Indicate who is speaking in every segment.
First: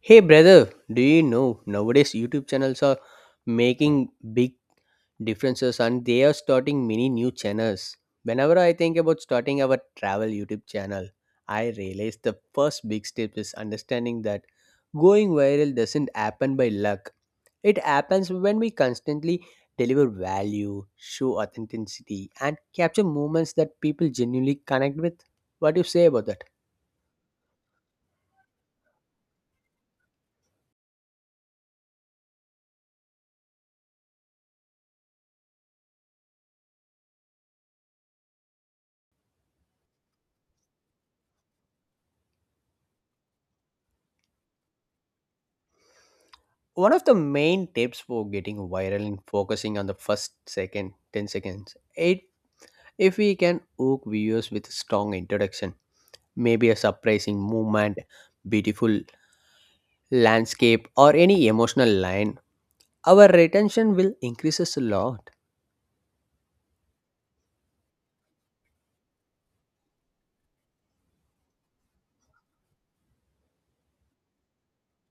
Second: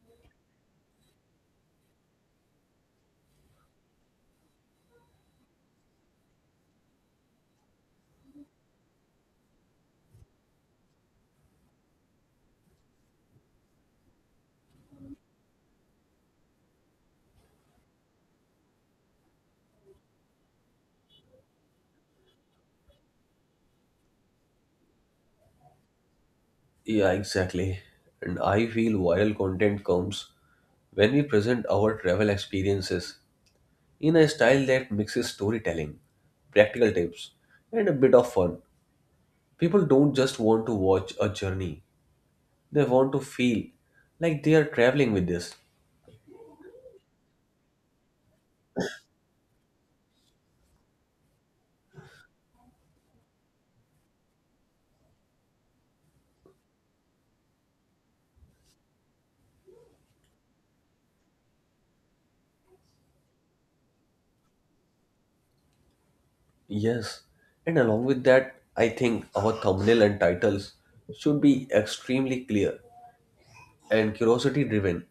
Speaker 1: Hey brother, do you know nowadays YouTube channels are making big differences and they are starting many new channels. Whenever I think about starting our travel YouTube channel, I realize the first big step is understanding that going viral doesn't happen by luck. It happens when we constantly deliver value, show authenticity, and capture moments that people genuinely connect with. What do you say about that?
Speaker 2: Yeah, exactly. And I feel viral content comes when we present our travel experiences in a style that mixes storytelling, practical tips, and a bit of fun. People don't just want to watch a journey, they want to feel like they are traveling with this.
Speaker 1: One of the main tips for getting viral in focusing on the first second 10 seconds. It if we can hook viewers with strong introduction, maybe a surprising movement, beautiful landscape or any emotional line, our retention will increases a lot.
Speaker 2: Yes, and along with that, I think our thumbnail and titles should be extremely clear and curiosity driven.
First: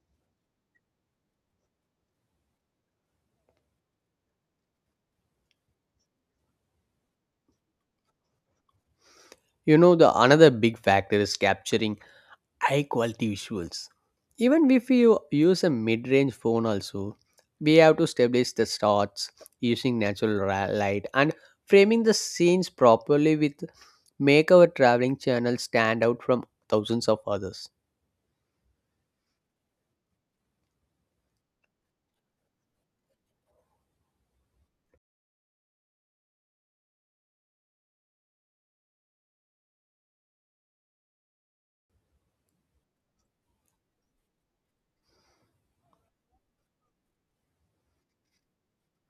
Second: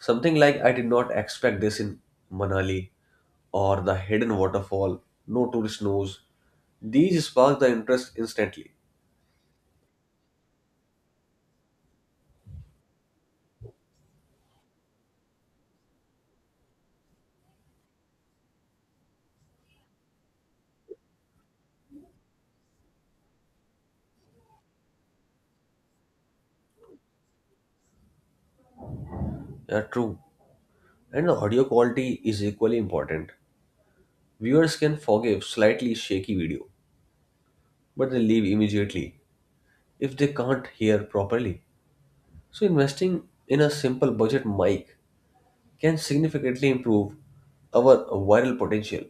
Speaker 2: Something like I did not expect this in Manali or the hidden waterfall, no tourist knows. These spark the interest instantly.
Speaker 1: You know the another big factor is capturing high quality visuals. Even if you use a mid range phone, also, we have to establish the shots using light and framing the scenes properly with make our traveling channel stand out from thousands of others.
Speaker 2: Yeah, true. And the audio quality is equally important. Viewers can forgive slightly shaky video, but they leave immediately if they can't hear properly. So, investing in a simple budget mic can significantly improve our viral potential.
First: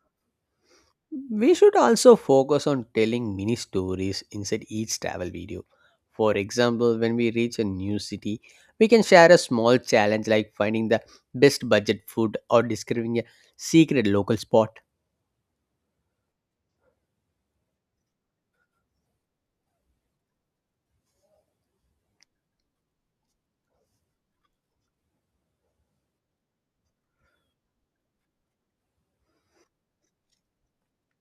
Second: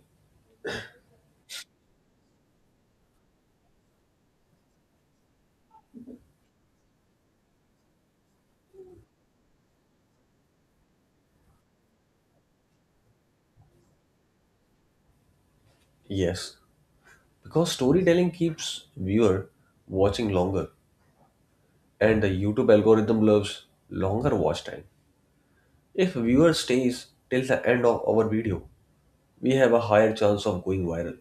Speaker 1: We should also focus on telling mini stories inside each travel video. For example, when we reach a new city, we can share a small challenge like finding the best budget food or discovering a secret local spot.
Speaker 2: Yes, because storytelling keeps viewer watching longer and the YouTube algorithm loves longer watch time. If viewer stays till the end of our video, we have a higher chance of going viral.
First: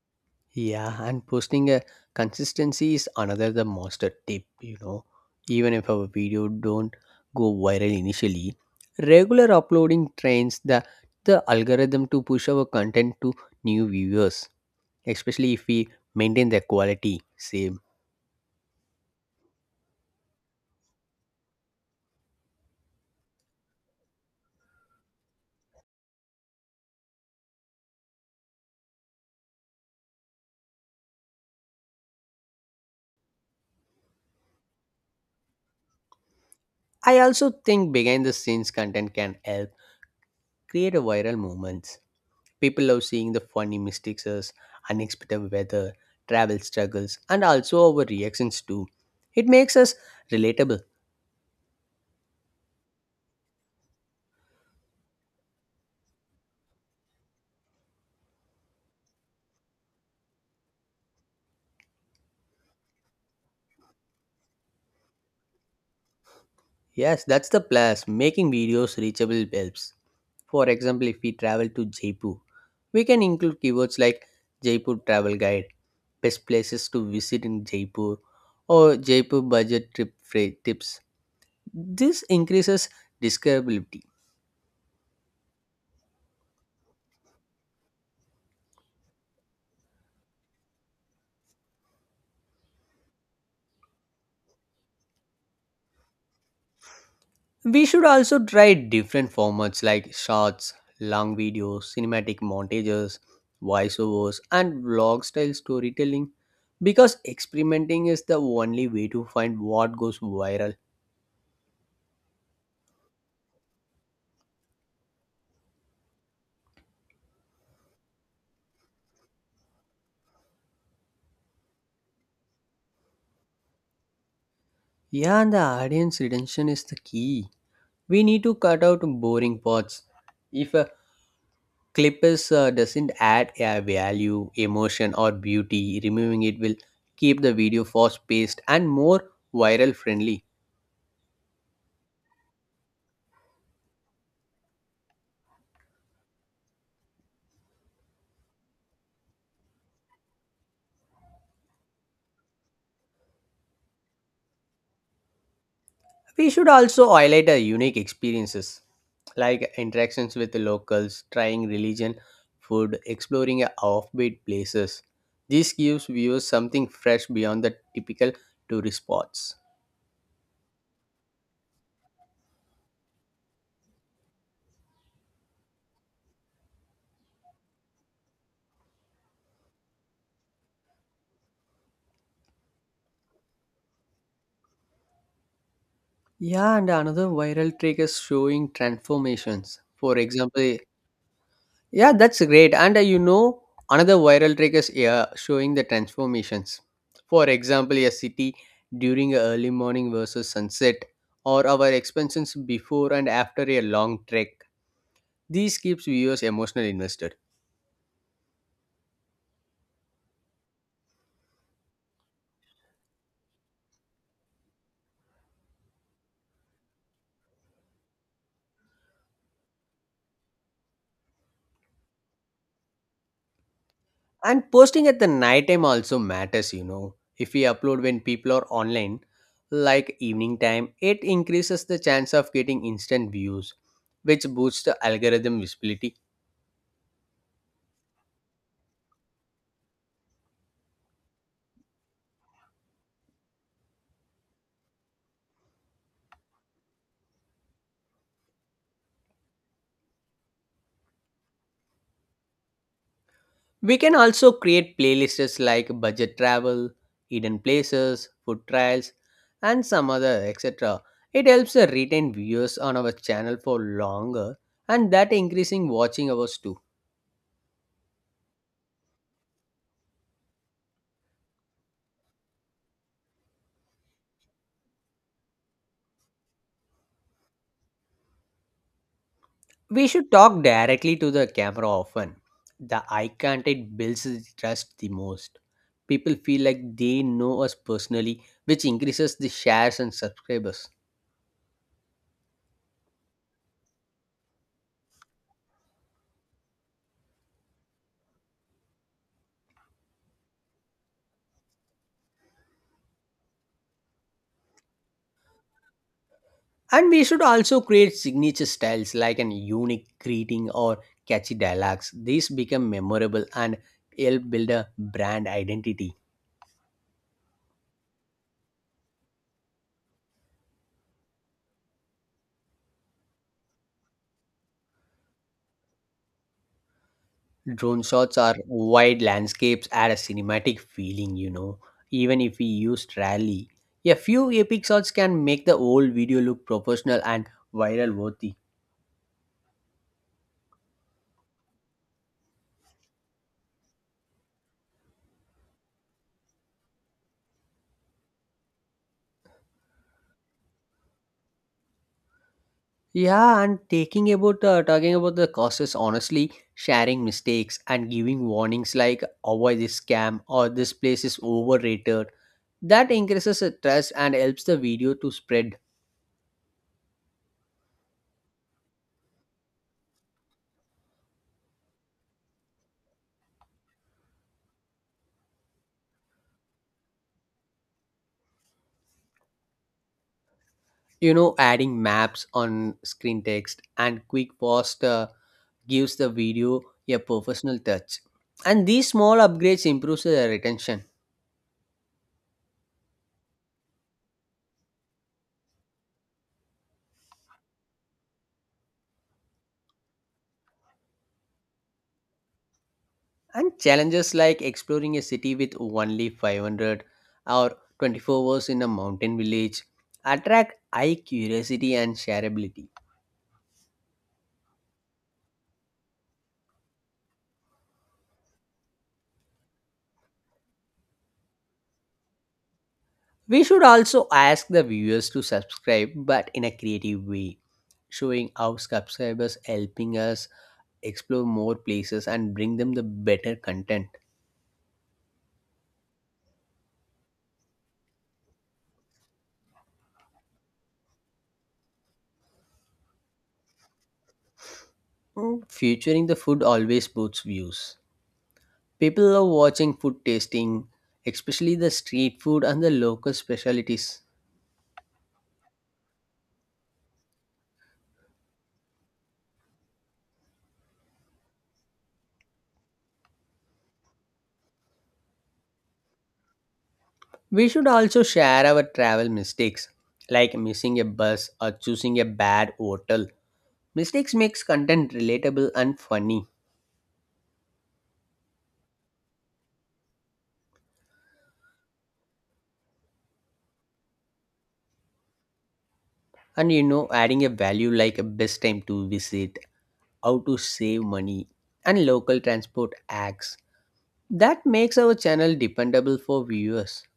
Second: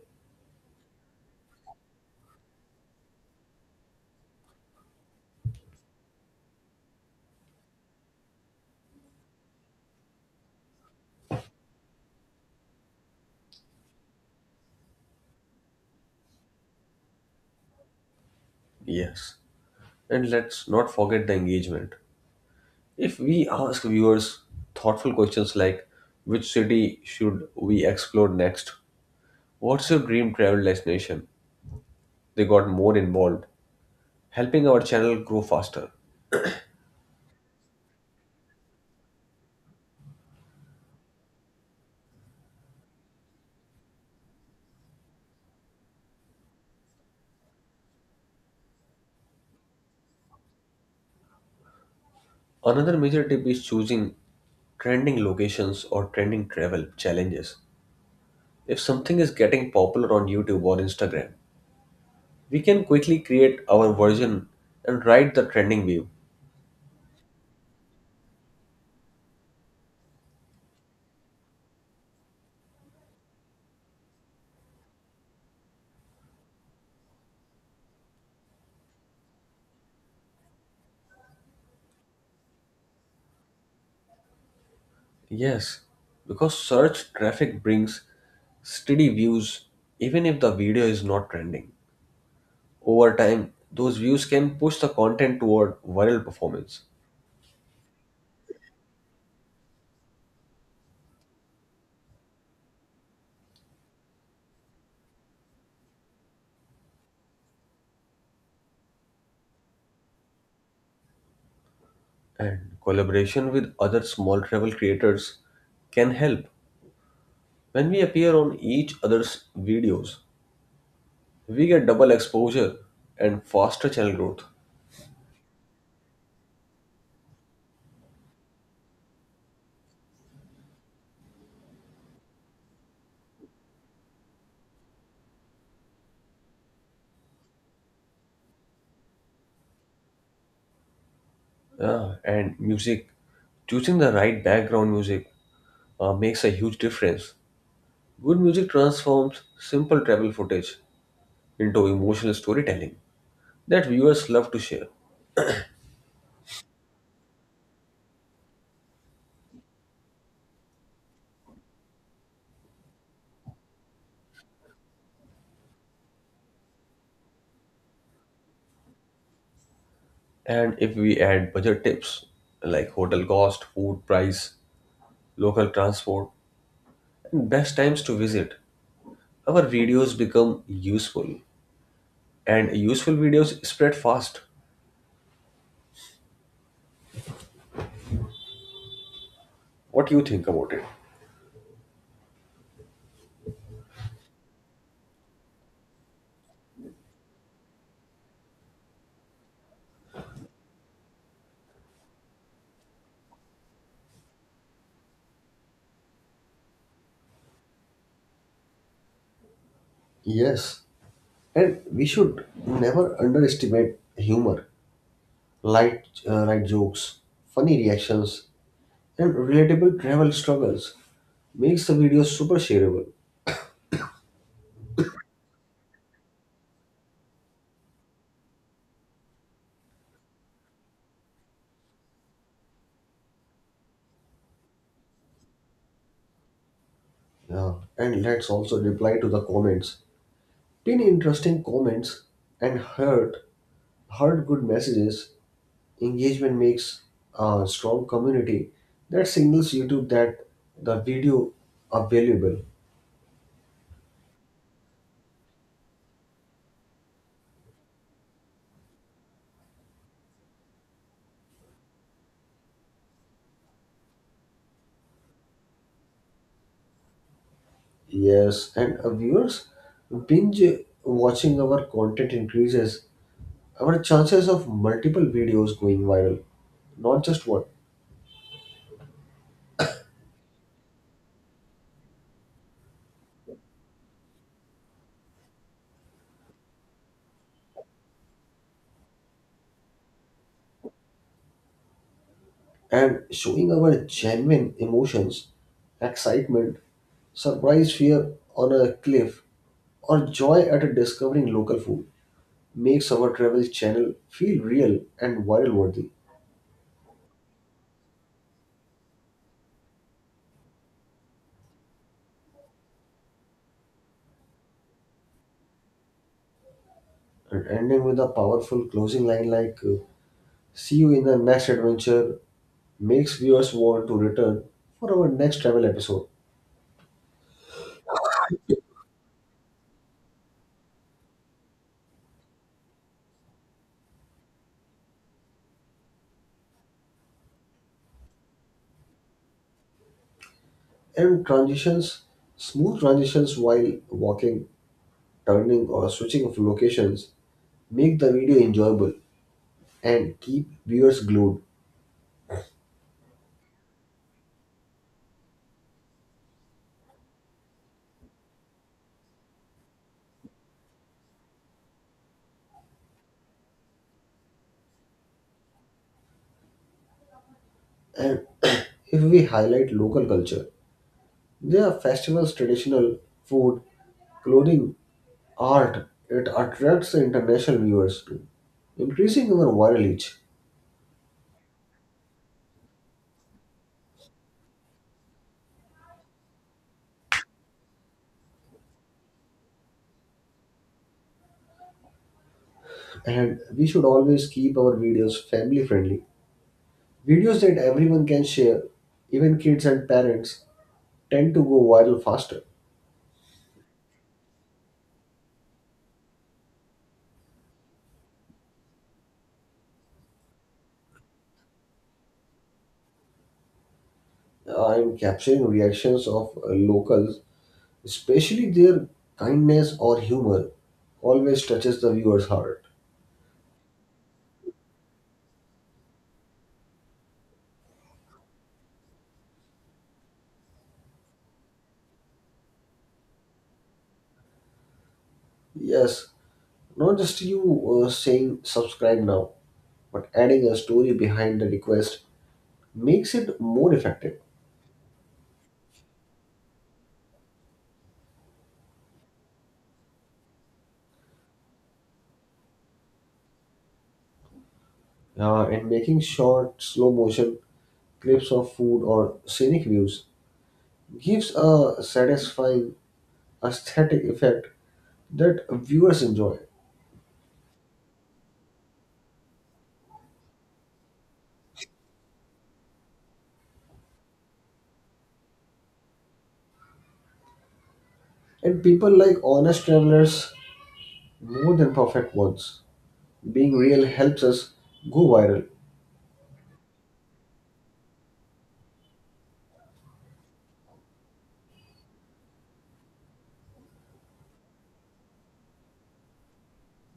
Speaker 1: Yeah, and posting a consistency is another the master tip, you know. Even if our video don't go viral initially, regular uploading trains the algorithm to push our content to new viewers, especially if we maintain the quality same.
Speaker 2: Yes. And let's not forget the engagement. If we ask viewers thoughtful questions like which city should we explore next? What's your dream travel destination? They got more involved, helping our channel grow faster.
Speaker 1: I also think behind the scenes content can help create a viral moments. People love seeing the funny mistakes, unexpected weather, travel struggles, and also our reactions too. It makes us relatable.
Speaker 2: Another major tip is choosing trending locations or trending travel challenges. If something is getting popular on YouTube or Instagram, we can quickly create our version and ride the trending wave.
Speaker 1: Yes, that's the plus. Making videos reachable helps. For example, if we travel to Jaipur, we can include keywords like Jaipur travel guide, best places to visit in Jaipur, or Jaipur budget trip fra- tips. This increases discoverability.
Speaker 2: Yes, because search traffic brings steady views even if the video is not trending. Over time, those views can push the content toward viral performance.
Speaker 1: We should also try different formats like shorts, long videos, cinematic montages, voiceovers, and vlog style storytelling because experimenting is the only way to find what goes viral.
Speaker 2: And collaboration with other small travel creators can help. When we appear on each other's videos, we get double exposure and faster channel growth.
Speaker 1: Yeah, and the audience retention is the key. We need to cut out boring parts. If a clip is, doesn't add a value, emotion, or beauty, removing it will keep the video fast paced and more viral friendly.
Speaker 2: Yeah, and music, choosing the right background music makes a huge difference. Good music transforms simple travel footage into emotional storytelling that viewers love to share.
Speaker 1: We should also highlight our unique experiences like interactions with the locals, trying religion, food, exploring a offbeat places. This gives viewers something fresh beyond the typical tourist spots.
Speaker 2: And if we add budget tips like hotel cost, food price, local transport, and best times to visit, our videos become useful. And useful videos spread fast.
Speaker 1: Yeah, and another viral trick is showing transformations.
Speaker 2: What
Speaker 1: For
Speaker 2: you think about
Speaker 1: example,
Speaker 2: it?
Speaker 1: yeah, that's great. And you know, another viral trick is yeah, showing the transformations. For example, a city during a early morning versus sunset, or our expenses before and after a long trek. These keeps viewers emotionally invested.
Speaker 2: Yes, and we should never underestimate humor, light jokes, funny reactions, and relatable travel struggles. Makes the video super shareable.
Speaker 1: And posting at the night time also matters, you know. If we upload when people are online like evening time, it increases the chance of getting instant views, which boosts the algorithm visibility.
Speaker 2: Yeah, and let's also reply to the comments. Pin interesting comments and heart good messages. Engagement makes a strong community that signals YouTube that the video are valuable.
Speaker 1: We can also create playlists like budget travel, hidden places, food trials, and some other etc. It helps the retain viewers on our channel for longer, and that increasing watching hours too.
Speaker 2: Yes, and viewers, binge watching our content increases our chances of multiple videos going viral, not just one,
Speaker 1: We should talk directly to the camera often. The eye contact builds the trust the most. People feel like they know us personally, which increases the shares and subscribers.
Speaker 2: and showing our genuine emotions, excitement, surprise fear on a cliff, or joy at discovering local food makes our travel channel feel real and viral worthy.
Speaker 1: And we should also create signature styles like an unique greeting or catchy dialogues. These become memorable and help build a brand identity.
Speaker 2: And ending with a powerful closing line like, see you in the next adventure, makes viewers want to return for our next travel episode.
Speaker 1: Drone shots are wide landscapes add a cinematic feeling, you know, even if we used rarely. A few epic shots can make the whole video look professional and viral worthy.
Speaker 2: And transitions, smooth transitions while walking, turning, or switching of locations make the video enjoyable and keep viewers glued.
Speaker 1: Yeah, and taking about talking about the causes, honestly, sharing mistakes and giving warnings like avoid this scam or this place is overrated. That increases the trust and helps the video to spread.
Speaker 2: And if we highlight local culture, there are festivals, traditional food, clothing, art. It attracts international viewers too, increasing our viral reach.
Speaker 1: You know, adding maps on screen text and quick pause gives the video a professional touch. And these small upgrades improves the retention.
Speaker 2: And we should always keep our videos family friendly. Videos that everyone can share, even kids and parents, tend to go viral faster.
Speaker 1: And challenges like exploring a city with only 500 or 24 hours in a mountain village attract eye curiosity and shareability.
Speaker 2: I'm capturing reactions of locals, especially their kindness or humor, always touches the viewer's heart.
Speaker 1: We should also ask the viewers to subscribe but in a creative way, showing how subscribers helping us explore more places and bring them the better content.
Speaker 2: Yes, not just you saying subscribe now, but adding a story behind the request makes it more effective.
Speaker 1: Mm, featuring the food always boosts views. People love watching food tasting, especially the street food and the local specialties.
Speaker 2: And making short, slow motion clips of food or scenic views gives a satisfying aesthetic effect that viewers enjoy.
Speaker 1: We should also share our travel mistakes, like missing a bus or choosing a bad hotel. Mistakes makes content relatable and funny.
Speaker 2: And people like honest travelers more than perfect ones. Being real helps us go viral,
Speaker 1: And you know, adding a value like a best time to visit, how to save money, and local transport acts. That makes our channel dependable for viewers.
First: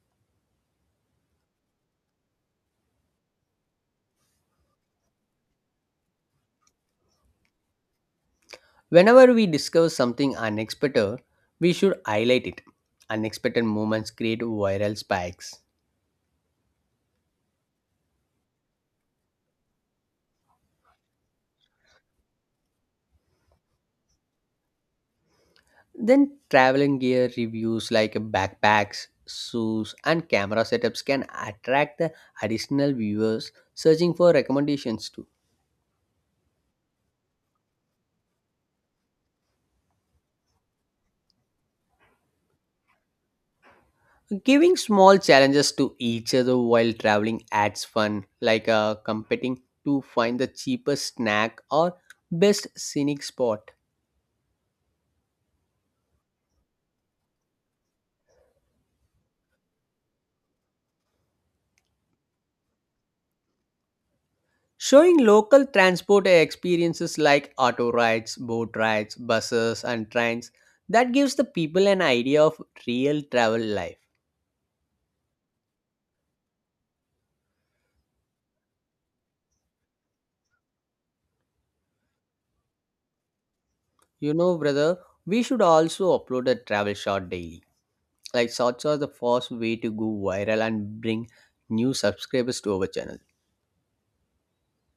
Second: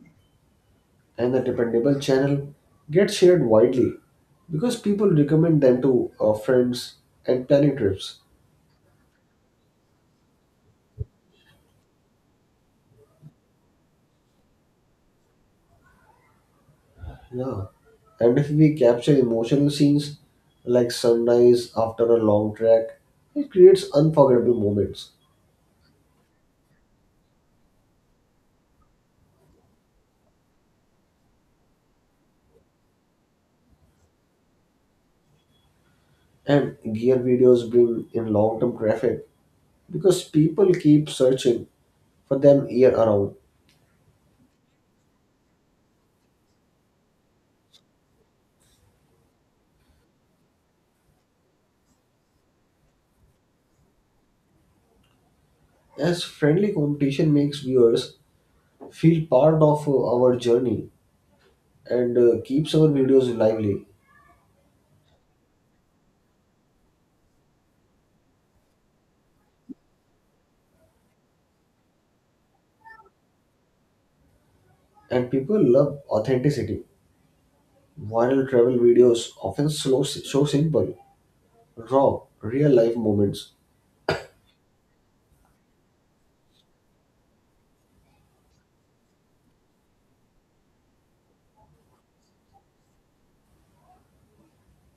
Speaker 2: and the dependable channel gets shared widely because people recommend them to friends and planning trips.
Speaker 1: Whenever we discover something unexpected, we should highlight it. Unexpected moments create viral spikes.
Speaker 2: Yeah. And if we capture emotional scenes like sunrise after a long trek, it creates unforgettable moments.
Speaker 1: Then, traveling gear reviews like backpacks, shoes, and camera setups can attract the additional viewers searching for recommendations too.
Speaker 2: And gear videos bring in long term traffic because people keep searching for them year around.
Speaker 1: Giving small challenges to each other while traveling adds fun, like competing to find the cheapest snack or best scenic spot.
Speaker 2: As friendly competition makes viewers feel part of our journey and keeps our videos lively,
Speaker 1: Showing local transport experiences like auto rides, boat rides, buses, and trains that gives the people an idea of real travel life.
Speaker 2: and people love authenticity. Viral travel videos often slow, show simple, raw, real life moments.
Speaker 1: You know, brother, we should also upload a travel shot daily. Like, shorts are the fast way to go viral and bring new subscribers to our channel.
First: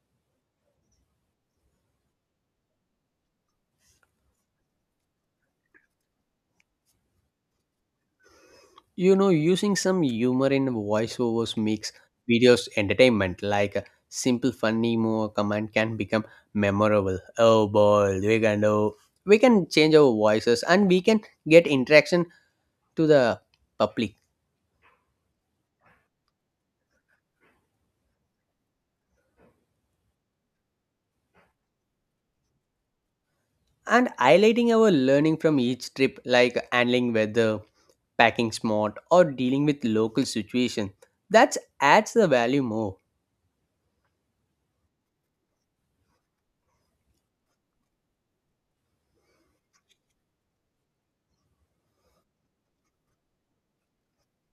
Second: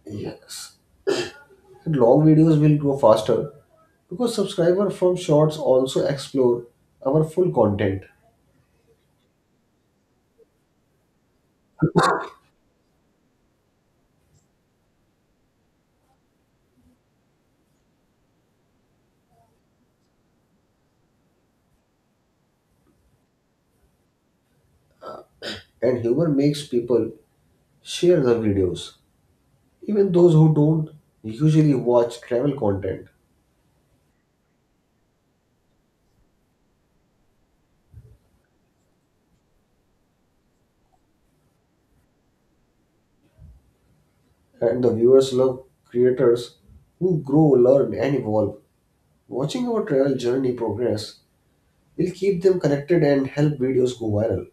Speaker 2: Yes, and long videos will grow faster because subscribers from shorts also explore our full content,
Speaker 1: You know, using some humor in voiceovers makes videos entertainment. Like a simple funny more command can become memorable. Oh boy, we can do. We can change our voices and we can get interaction to the public.
Speaker 2: and humor makes people share the videos. Even those who don't usually watch travel content
Speaker 1: And highlighting our learning from each trip, like handling weather, packing smart, or dealing with local situation, that adds the value more.
Speaker 2: and the viewers love creators who grow, learn, and evolve. Watching our travel journey progress will keep them connected and help videos go viral.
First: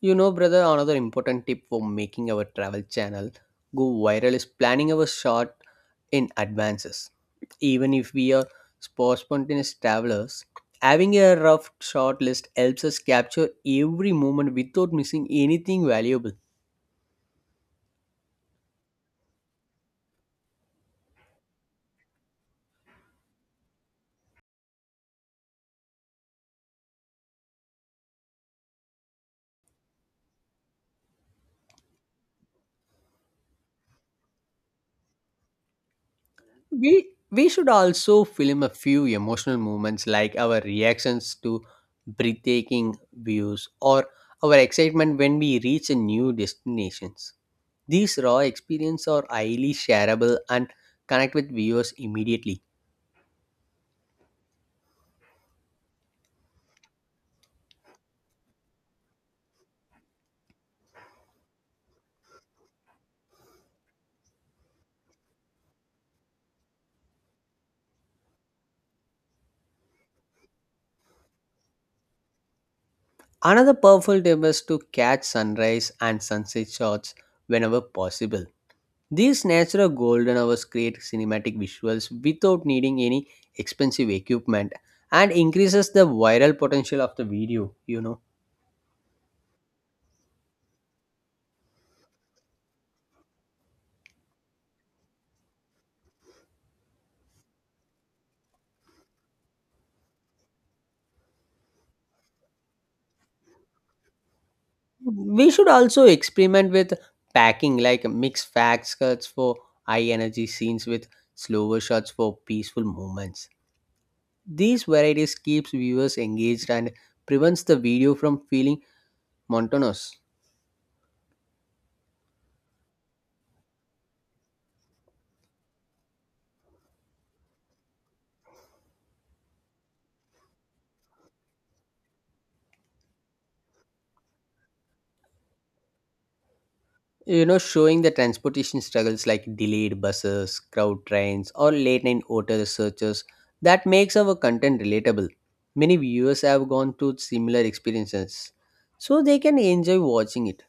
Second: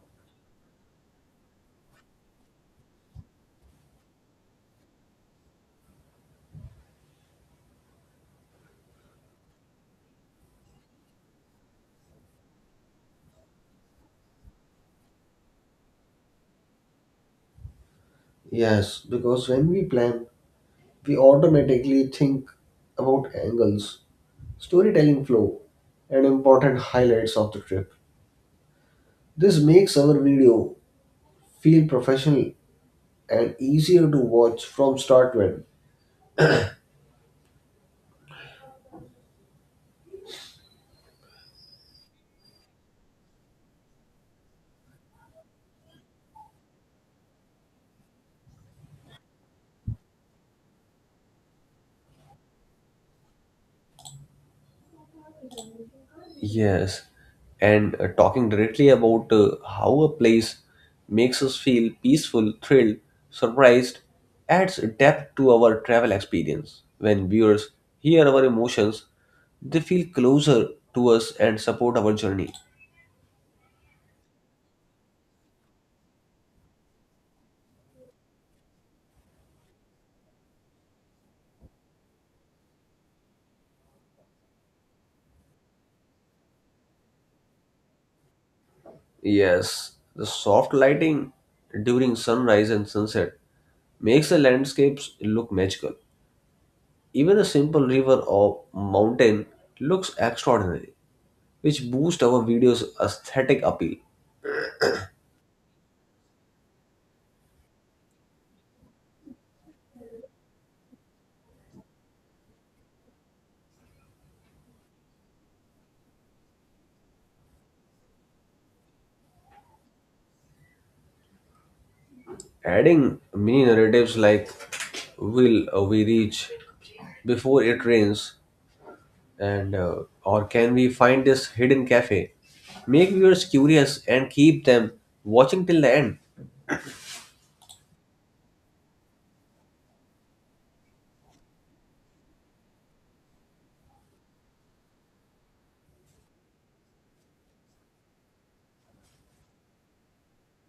Speaker 1: You know, brother, another important tip for making our travel channel go viral is planning our short in advances. Even if we are spontaneous travelers, having a rough short list helps us capture every moment without missing anything valuable.
Speaker 2: Yes, because when we plan, we automatically think about angles, storytelling flow, and important highlights of the trip. This makes our video feel professional and easier to watch from start to end.
Speaker 1: We should also film a few emotional moments like our reactions to breathtaking views or our excitement when we reach a new destinations. These raw experiences are highly shareable and connect with viewers immediately.
Speaker 2: Yes, and talking directly about how a place makes us feel peaceful, thrilled, surprised adds depth to our travel experience. When viewers hear our emotions, they feel closer to us and support our journey.
Speaker 1: Another powerful tip is to catch sunrise and sunset shots whenever possible. These natural golden hours create cinematic visuals without needing any expensive equipment and increases the viral potential of the video, you know.
Speaker 2: Yes, the soft lighting during sunrise and sunset makes the landscapes look magical. Even a simple river or mountain looks extraordinary, which boost our video's aesthetic appeal.
Speaker 1: We should also experiment with packing like mix fast cuts for high energy scenes with slower shots for peaceful moments. These varieties keeps viewers engaged and prevents the video from feeling monotonous.
Speaker 2: Adding mini narratives like will we reach before it rains and or can we find this hidden cafe make viewers curious and keep them watching till the end.
Speaker 1: You know, showing the transportation struggles like delayed buses, crowd trains, or late night hotel searches, that makes our content relatable. Many viewers have gone through similar experiences, so they can enjoy watching it.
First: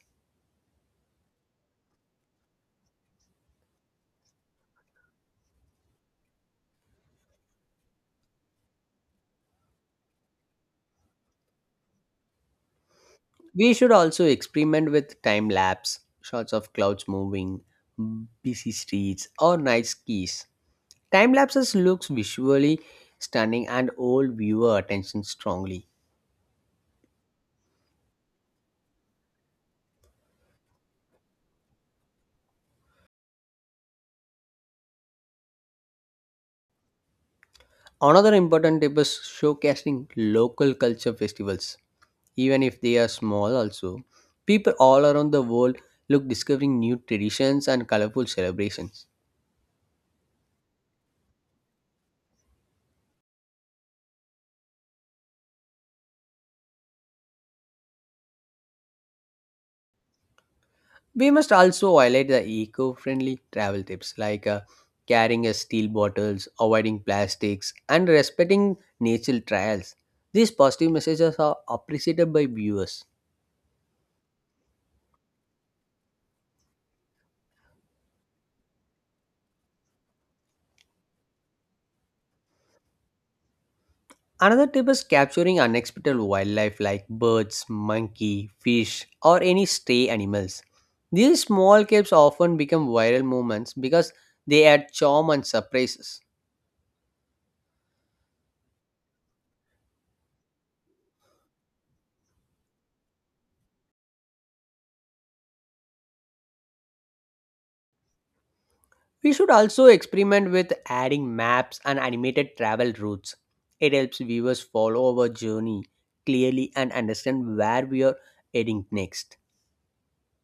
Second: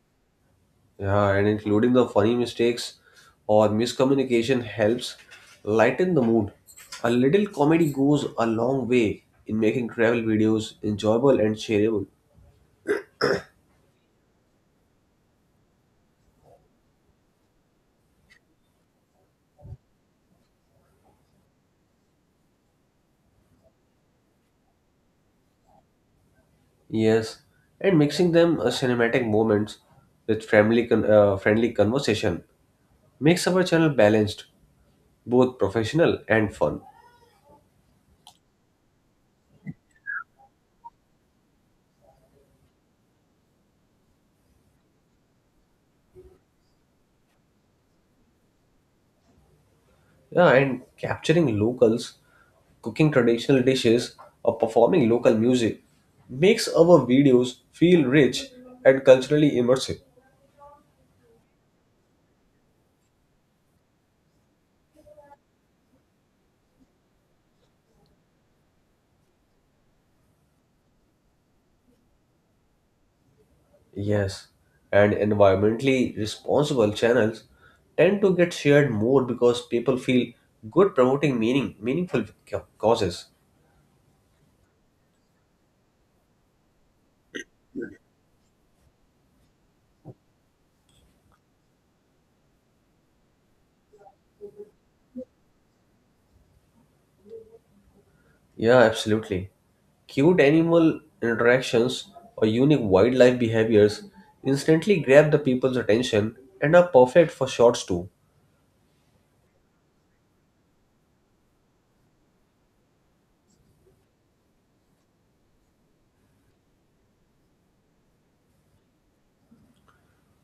Speaker 2: Yeah, and including the funny mistakes or miscommunication helps lighten the mood. A little comedy goes a long way in making travel videos enjoyable and shareable.
Speaker 1: We should also experiment with time lapse shots of clouds moving, busy streets, or night skis. Time lapses looks visually stunning and hold viewer attention strongly.
Speaker 2: Yes, and mixing them cinematic moments with friendly conversation makes our channel balanced, both professional and fun.
Speaker 1: Another important tip is showcasing local culture festivals, even if they are small also. People all around the world look discovering new traditions and colorful celebrations.
Speaker 2: Yeah, and capturing locals, cooking traditional dishes, or performing local music makes our videos feel rich and culturally immersive.
Speaker 1: We must also highlight the eco-friendly travel tips like carrying a steel bottles, avoiding plastics, and respecting nature trials. These positive messages are appreciated by viewers.
Speaker 2: Yes, and environmentally responsible channels tend to get shared more because people feel good promoting meaningful causes.
Speaker 1: Another tip is capturing unexpected wildlife like birds, monkey, fish, or any stray animals. These small clips often become viral moments because they add charm and surprises.
Speaker 2: Yeah, absolutely. Cute animal interactions or unique wildlife behaviors instantly grab the people's attention and are perfect for shorts too.
Speaker 1: We should also experiment with adding maps and animated travel routes. It helps viewers follow our journey clearly and understand where we are heading next.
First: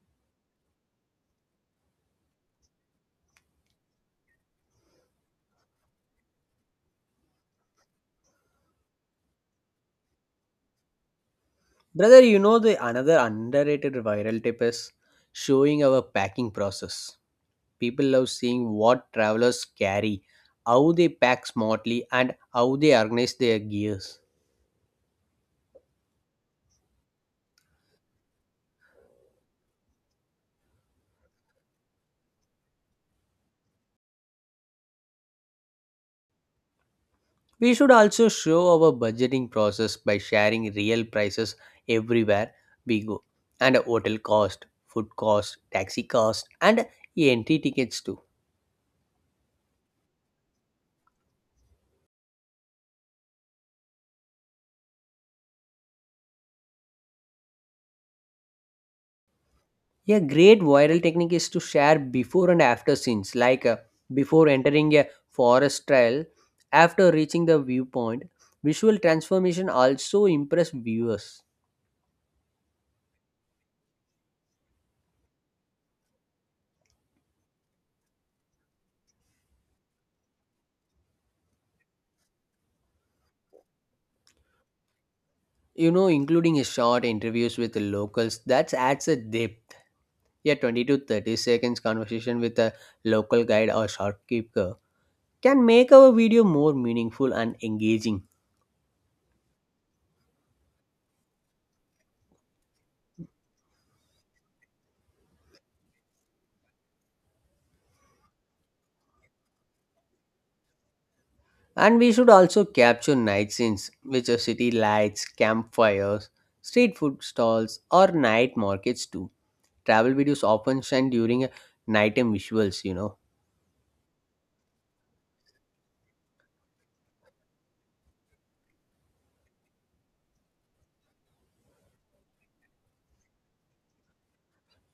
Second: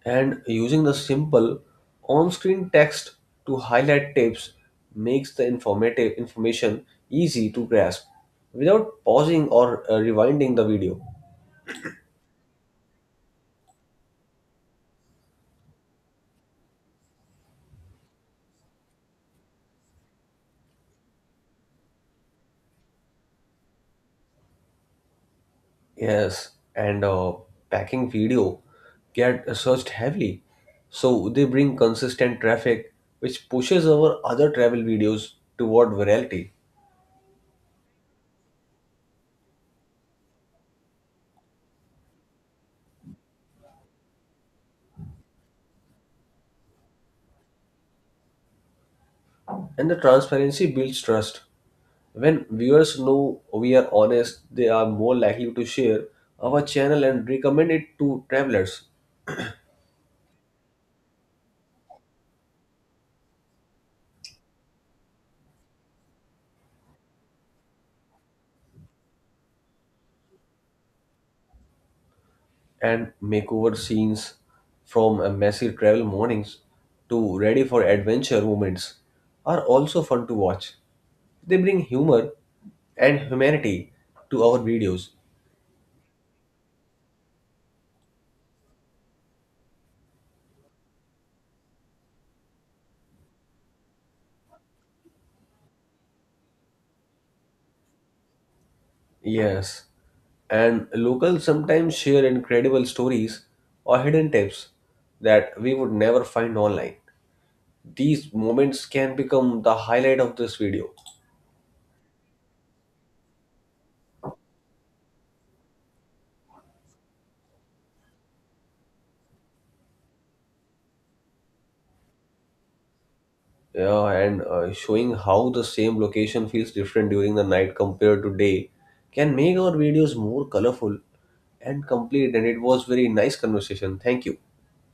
Speaker 2: And using the simple on-screen text to highlight tips makes the informative information easy to grasp without pausing or rewinding the video.
Speaker 1: Brother, you know the another underrated viral tip is showing our packing process. People love seeing what travelers carry, how they pack smartly, and how they organize their gears.
Speaker 2: Yes, and packing video get searched heavily. So they bring consistent traffic, which pushes our other travel videos toward virality.
Speaker 1: We should also show our budgeting process by sharing real prices everywhere we go, and hotel cost, food cost, taxi cost, and entry tickets too.
Speaker 2: And the transparency builds trust. When viewers know we are honest, they are more likely to share our channel and recommend it to travelers.
Speaker 1: A great viral technique is to share before and after scenes, like before entering a forest trail, after reaching the viewpoint. Visual transformation also impress viewers.
Speaker 2: And makeover scenes from messy travel mornings to ready for adventure moments are also fun to watch. They bring humor and humanity to our videos.
Speaker 1: You know, including a short interviews with the locals, that adds a depth. A 20 to 30 seconds conversation with a local guide or shopkeeper can make our video more meaningful and engaging.
Speaker 2: Yes. And locals sometimes share incredible stories or hidden tips that we would never find online. These moments can become the highlight of this video.
Speaker 1: And we should also capture night scenes, which are city lights, campfires, street food stalls, or night markets too. Travel videos often shine during a nighttime visuals, you know.
Speaker 2: Yeah, and showing how the same location feels different during the night compared to day can make our videos more colorful and complete. And it was very nice conversation. Thank you.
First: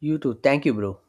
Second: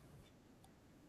Speaker 1: You too. Thank you, bro.